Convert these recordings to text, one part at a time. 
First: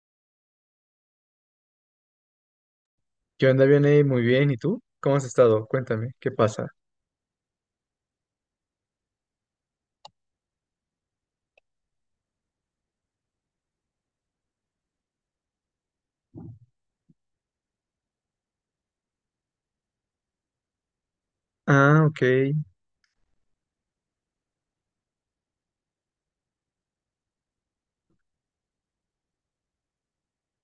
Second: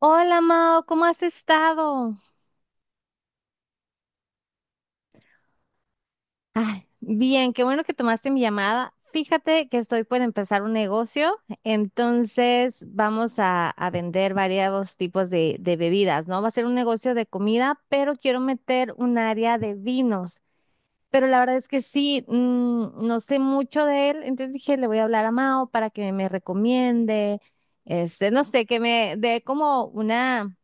Hola Mao, ¿cómo has estado? ¿Qué onda, Vianey? Muy bien. ¿Y tú? ¿Cómo has estado? Cuéntame, ¿qué pasa? Ay, bien, qué bueno que tomaste mi llamada. Fíjate que estoy por empezar un negocio, entonces vamos a vender varios tipos de bebidas, ¿no? Va a ser un negocio de comida, pero quiero meter un área de vinos. Pero la verdad es que Ah, ok. sí, no sé mucho de él, entonces dije, le voy a hablar a Mao para que me recomiende, este, no sé, que me dé como una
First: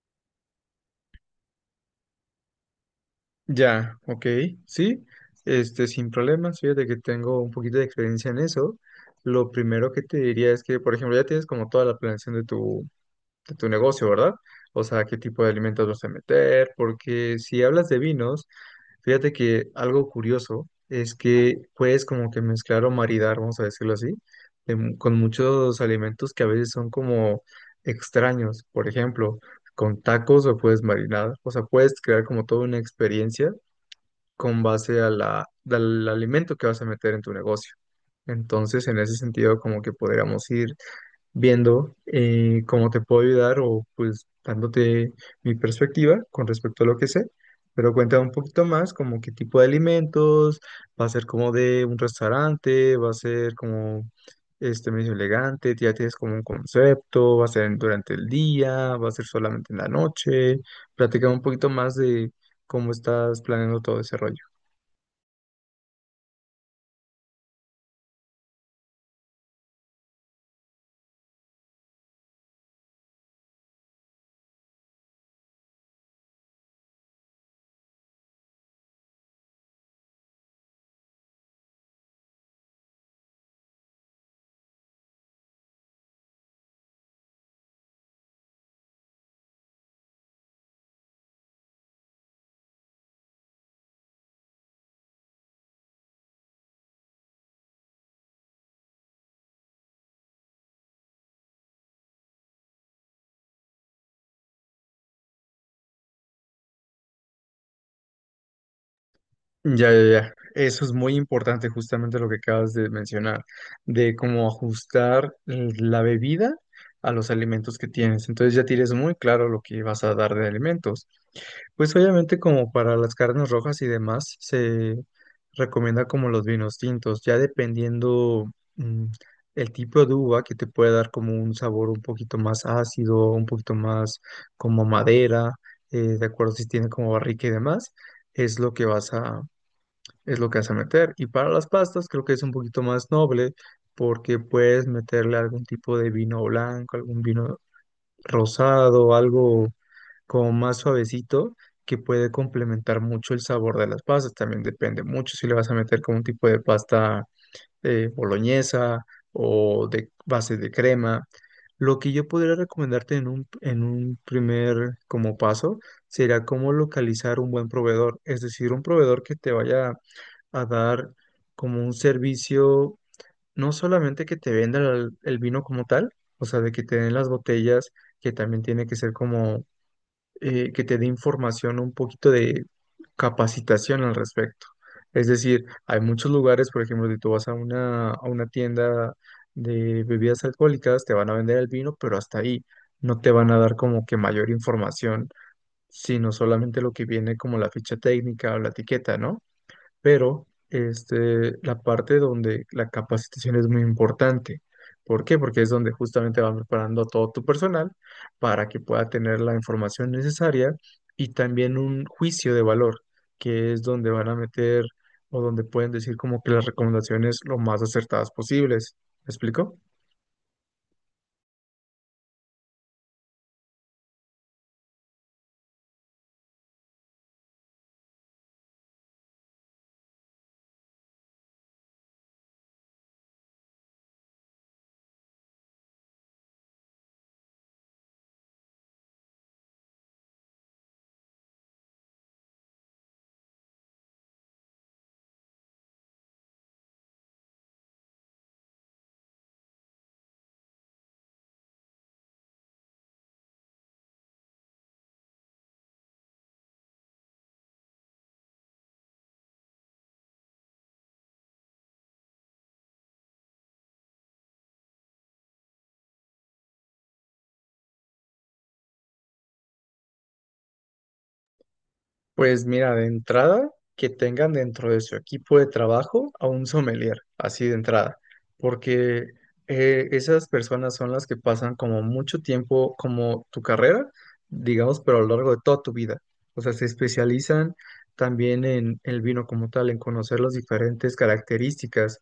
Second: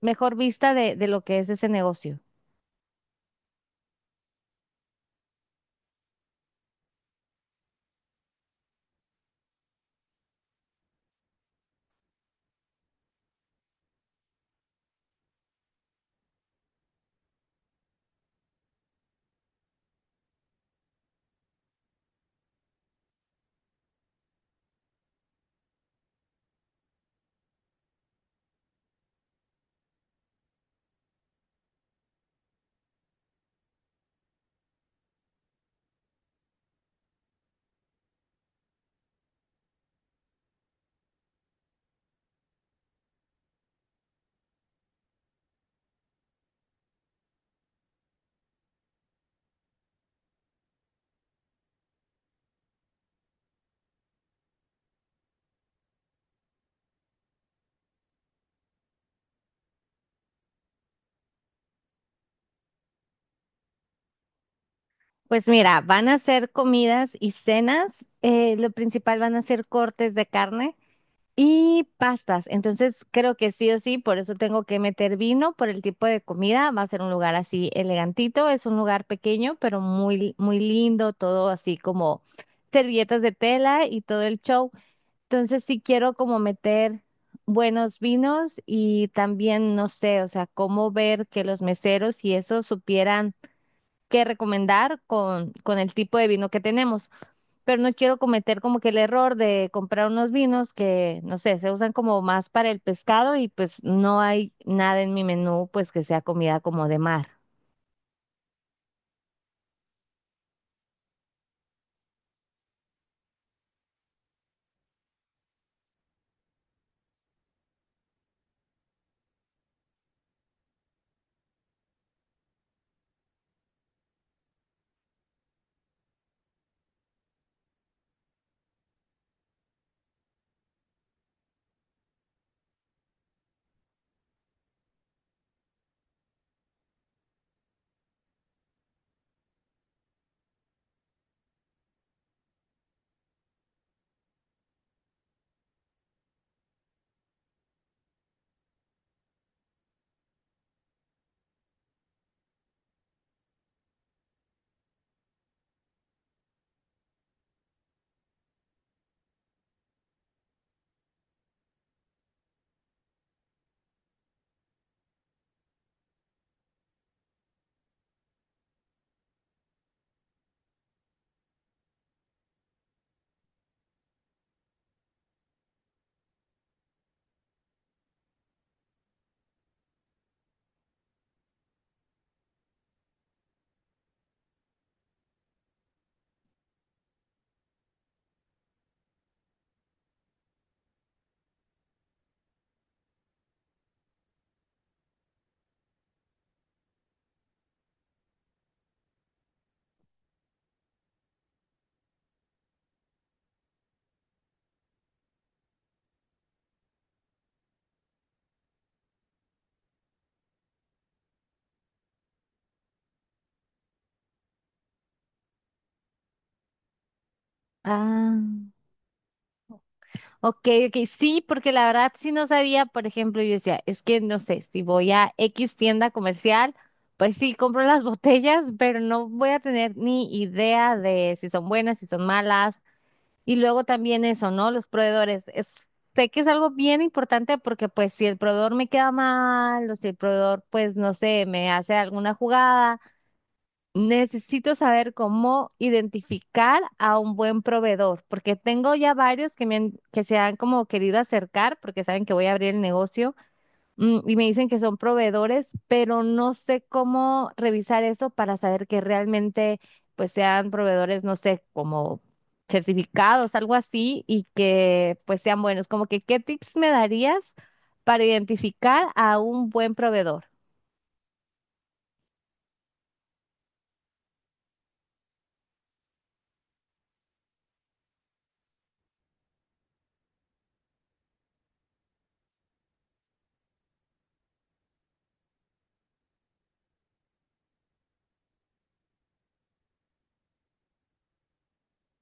mejor vista de lo que es ese negocio. Ya, ok. Sí, sin problemas. Fíjate que tengo un poquito de experiencia en eso. Lo primero que te diría es que, por ejemplo, ya tienes como toda la planeación de de tu negocio, ¿verdad? O sea, qué tipo de alimentos vas a meter, porque si hablas de vinos, fíjate que algo curioso es que puedes como que mezclar o maridar, vamos a decirlo así, con muchos alimentos que a veces son como extraños. Por ejemplo, con tacos o puedes marinar. O sea, puedes crear como toda una experiencia con base a al alimento que vas a meter en tu negocio. Entonces, en ese sentido, como que podríamos ir viendo cómo te puedo ayudar o pues dándote mi perspectiva con respecto a lo que sé. Pero cuéntame un poquito más, como qué tipo de alimentos, va a ser como de un restaurante, va a ser como este medio elegante, ya tienes como un concepto, va a ser en- durante el día, va a ser solamente en la noche. Platica un poquito más de cómo estás planeando todo ese rollo. Pues mira, van a ser comidas y cenas. Lo principal van a ser cortes de carne y pastas. Entonces creo que sí o sí, por eso tengo que meter vino por el tipo de comida. Va a ser un lugar así elegantito. Es un lugar pequeño, pero muy, muy lindo, todo así como servilletas de tela y todo el show. Entonces sí quiero como meter buenos vinos y también, no sé, o sea, cómo ver que los meseros y eso supieran que recomendar con el tipo de vino que tenemos. Pero no quiero cometer como que el error de comprar unos vinos que, no sé, se usan como más para el pescado y pues no hay nada en mi menú pues que sea comida como de mar. Ya, ya, ya. Eso es muy importante, justamente lo que acabas de mencionar, de cómo ajustar la bebida a los alimentos que tienes. Entonces ya tienes muy claro lo que vas a dar de alimentos. Pues obviamente como para las carnes rojas y demás, se recomienda como los vinos tintos, ya dependiendo mm, el tipo de uva que te puede dar como un sabor un poquito más ácido, un poquito más como madera, de acuerdo si tiene como barrica y demás es lo que es lo que vas a meter. Y para las pastas creo que es un poquito más noble porque puedes meterle algún tipo de vino blanco, algún vino rosado, algo como más suavecito que puede complementar mucho el sabor de las pastas. También depende mucho si le vas a meter como un tipo de pasta boloñesa o de base de crema. Lo que yo podría recomendarte en en un primer como paso sería cómo localizar un buen proveedor, es decir, un proveedor que te vaya a dar como un servicio, no solamente que te vendan el vino como tal, o sea, de que te den las botellas, que también tiene que ser como que te dé información, un poquito de capacitación al respecto. Es decir, hay muchos lugares, por ejemplo, si tú vas a a una tienda de bebidas alcohólicas, te van a vender el vino, pero hasta ahí no te van a dar como que mayor información, sino solamente lo que viene como la ficha técnica o la etiqueta, ¿no? Pero este, la parte donde la capacitación es muy importante. ¿Por qué? Porque es donde justamente van preparando a todo tu personal para que pueda tener la información necesaria y también un juicio de valor, que es donde van a meter o donde pueden decir como que las recomendaciones lo más acertadas Ah, posibles. ¿Me explico? ok, ok, sí, porque la verdad sí no sabía, por ejemplo, yo decía, es que no sé, si voy a X tienda comercial, pues sí, compro las botellas, pero no voy a tener ni idea de si son buenas, si son malas. Y luego también eso, ¿no? Los proveedores. Es, sé que es algo bien importante porque pues si el proveedor me queda mal o si el proveedor pues no sé, me hace alguna jugada, necesito saber cómo identificar a un buen proveedor porque tengo ya varios que, me han- que se han como querido acercar porque saben que voy a abrir el negocio, y me dicen que son proveedores, pero no sé cómo revisar eso para saber que realmente pues sean proveedores, no sé, como certificados, algo así, y que pues sean buenos. Como que, ¿qué tips me darías para identificar a un buen proveedor? Pues mira, de entrada, que tengan dentro de su equipo de trabajo a un sommelier, así de entrada, porque esas personas son las que pasan como mucho tiempo, como tu carrera, digamos, pero a lo largo de toda tu vida. O sea, se especializan también en el vino como tal, en conocer las diferentes características.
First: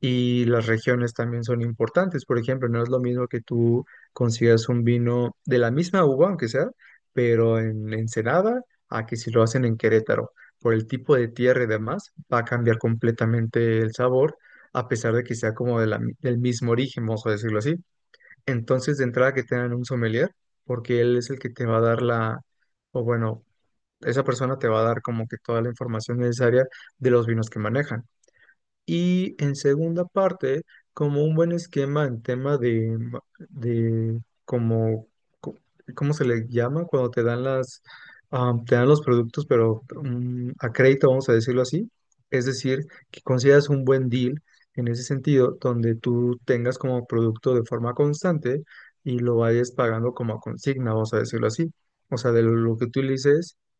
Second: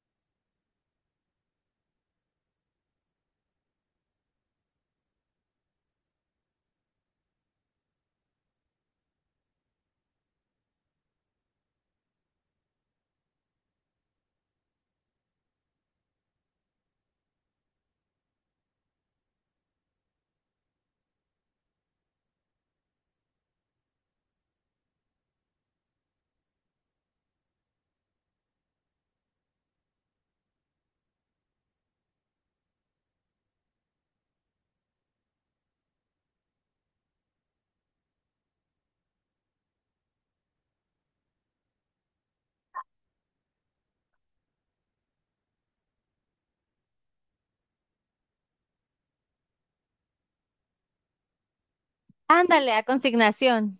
Y las regiones también son importantes. Por ejemplo, no es lo mismo que tú consigas un vino de la misma uva, aunque sea, pero en Ensenada a que si lo hacen en Querétaro, por el tipo de tierra y demás, va a cambiar completamente el sabor, a pesar de que sea como de del mismo origen, vamos a decirlo así. Entonces, de entrada que tengan un sommelier, porque él es el que te va a dar o bueno, esa persona te va a dar como que toda la información necesaria de los vinos que manejan. Y en segunda parte, como un buen esquema en tema de como, co- ¿cómo se le llama? Cuando te dan te dan los productos, pero a crédito, vamos a decirlo así. Es decir, que consideras un buen deal en ese sentido, donde tú tengas como producto de forma constante y lo vayas pagando como a consigna, vamos a decirlo así. O sea, de Ándale, lo a que utilices. consignación.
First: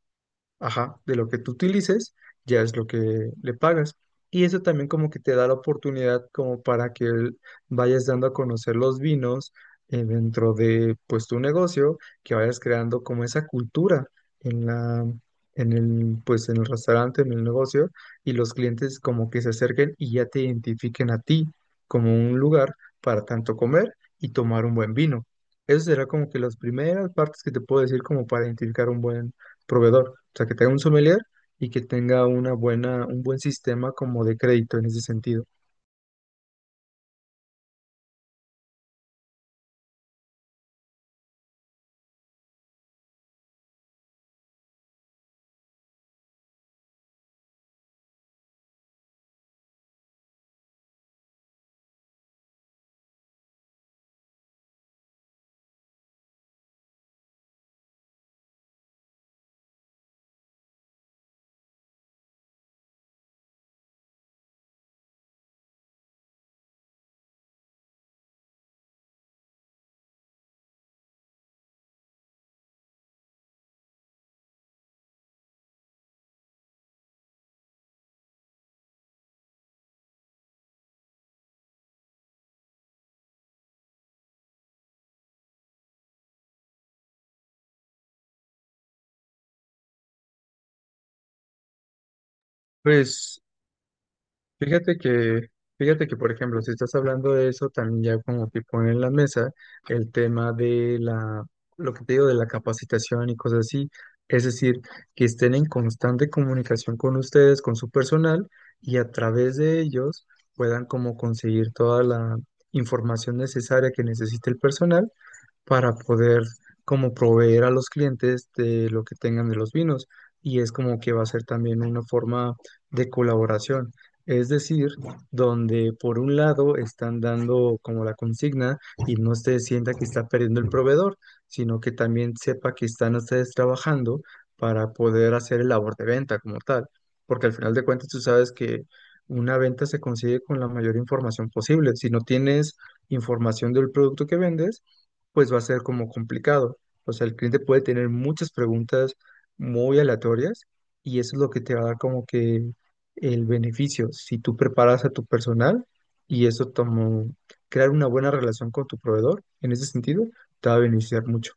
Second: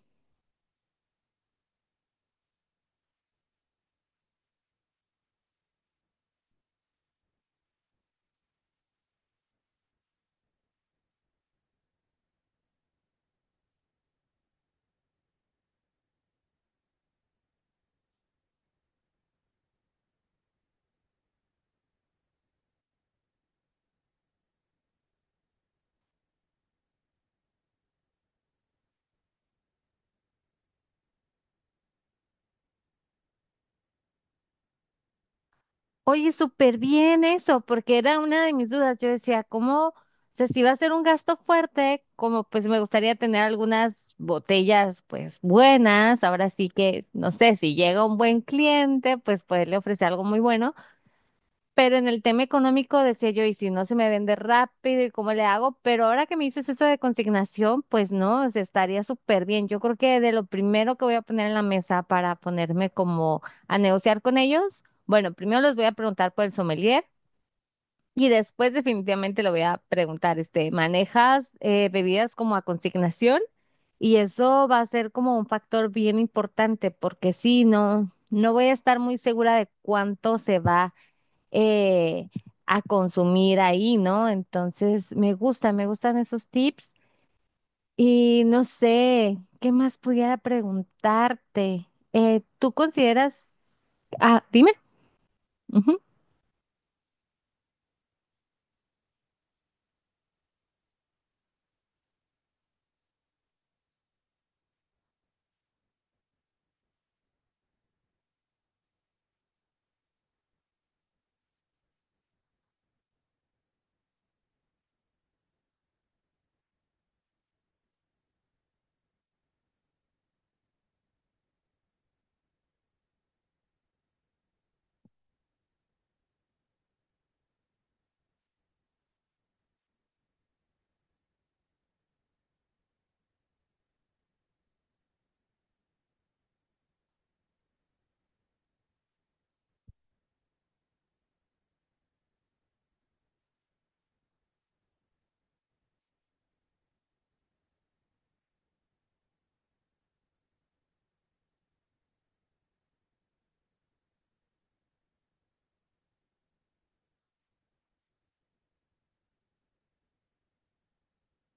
Ajá, de lo que tú utilices, ya es lo que le pagas. Y eso también como que te da la oportunidad como para que vayas dando a conocer los vinos dentro de pues tu negocio, que vayas creando como esa cultura en en el, pues en el restaurante, en el negocio, y los clientes como que se acerquen y ya te identifiquen a ti como un lugar para tanto comer y tomar un buen vino. Eso será como que las primeras partes que te puedo decir como para identificar proveedor, o sea, que tenga un sommelier y que tenga un buen sistema como de crédito en ese sentido. Oye, súper bien eso, porque era una de mis dudas. Yo decía, ¿cómo? O sea, si va a ser un gasto fuerte, como pues me gustaría tener algunas botellas pues buenas. Ahora sí que, no sé, si llega un buen cliente, pues poderle ofrecer algo muy bueno. Pero en el tema económico decía yo, y si no se me vende rápido, ¿y cómo le hago? Pero ahora que me dices esto de consignación, pues no, o sea, estaría súper bien. Yo creo que de lo primero que voy a poner en la mesa para ponerme como a negociar con ellos, bueno, primero les voy a preguntar por el sommelier y después definitivamente le voy a preguntar, este, ¿manejas bebidas como a consignación? Y eso va a ser como un factor bien importante porque si no, no voy a estar muy segura de cuánto se va eh, a consumir ahí, ¿no? Entonces, me gusta, me gustan esos tips. Y no sé, ¿qué más pudiera preguntarte? ¿Tú Pues consideras... Ah, dime. fíjate que, fíjate que, por ejemplo, si estás hablando de eso, también ya como que pone en la mesa el tema de lo que te digo, de la capacitación y cosas así. Es decir, que estén en constante comunicación con ustedes, con su personal, y a través de ellos puedan como conseguir toda la información necesaria que necesite el personal para poder como proveer a los clientes de lo que tengan de los vinos y es como que va a ser también una forma de colaboración. Es decir, donde por un lado están dando como la consigna y no se sienta que está perdiendo el proveedor, sino que también sepa que están ustedes trabajando para poder hacer el labor de venta como tal. Porque al final de cuentas tú sabes que una venta se consigue con la mayor información posible. Si no tienes información del producto que vendes, pues va a ser como complicado. O sea, el cliente puede tener muchas preguntas muy aleatorias y eso es lo que te va a dar como que el beneficio. Si tú preparas a tu personal y eso como crear una buena relación con tu proveedor, en ese sentido, te va a beneficiar mucho.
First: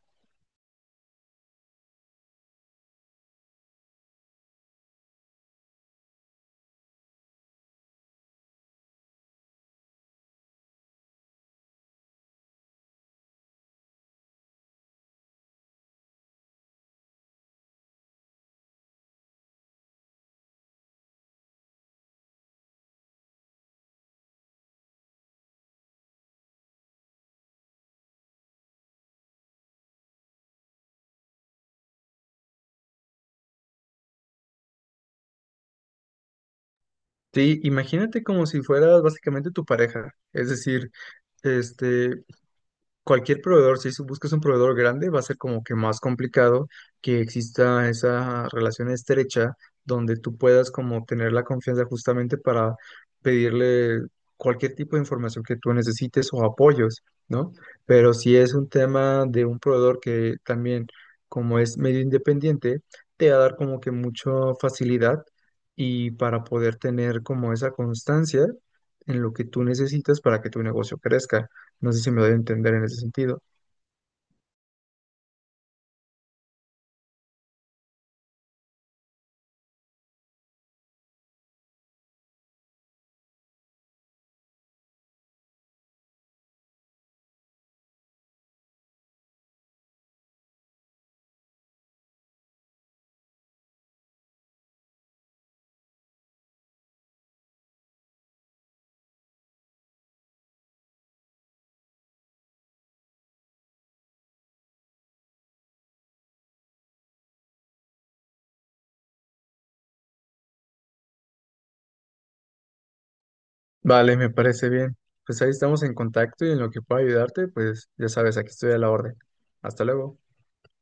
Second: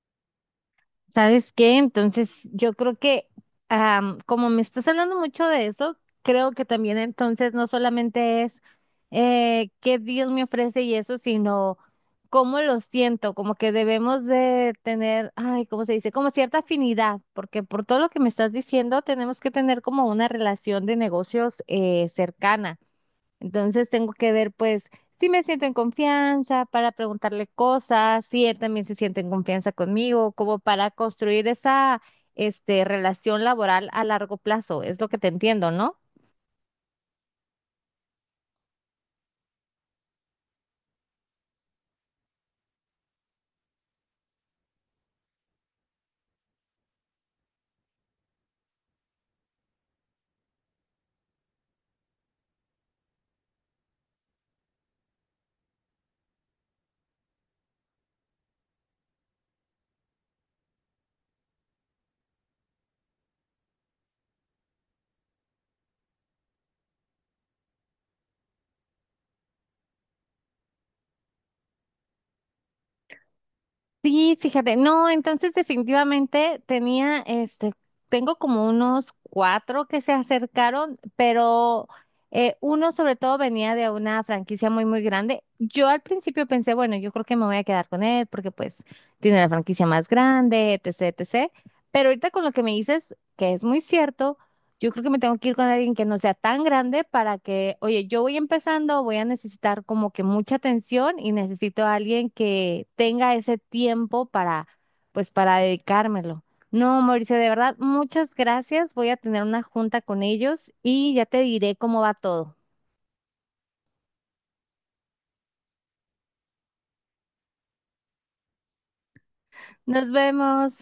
¿Sabes qué? Entonces, yo creo que como me estás hablando mucho de eso, creo que también entonces no solamente es qué Dios me ofrece y eso, sino cómo lo siento, como que debemos de tener, ay, ¿cómo se dice? Como cierta afinidad, porque por todo lo que me estás diciendo, tenemos que tener como una relación de negocios cercana. Entonces tengo que ver, pues, si me siento en confianza para preguntarle cosas, si él también se siente en confianza conmigo, como para construir esa, este, relación laboral a largo plazo. Es lo que te entiendo, ¿no? Sí, imagínate como si fueras básicamente tu pareja. Es decir, este, cualquier proveedor, si su- buscas un proveedor grande, va a ser como que más complicado que exista esa relación estrecha donde tú puedas como tener la confianza justamente para pedirle cualquier tipo de información que tú necesites o apoyos, ¿no? Pero si es un tema de un proveedor que también, como es medio independiente, te va a dar como que mucha facilidad y para poder tener como esa constancia en lo que tú necesitas para que tu negocio crezca. No sé si me doy a entender en ese sentido. Sí, fíjate, no, entonces definitivamente tenía, este, tengo como unos cuatro que se acercaron, pero uno sobre todo venía de una franquicia muy, muy grande. Yo al principio pensé, bueno, yo creo que me voy a quedar con él porque pues tiene la franquicia más grande, etcétera, etcétera. Pero ahorita con lo que me dices, que es muy cierto, yo creo que me tengo que ir con alguien que no sea tan grande para que, oye, yo voy empezando, voy a necesitar como que mucha atención y necesito a alguien que tenga ese tiempo para, pues, para dedicármelo. No, Mauricio, de verdad, muchas gracias. Voy a tener una junta con ellos y ya te diré cómo va todo. Vale, me parece bien. Pues ahí estamos en contacto y en lo que pueda ayudarte, pues ya sabes, aquí estoy a la orden. Hasta Nos luego. vemos.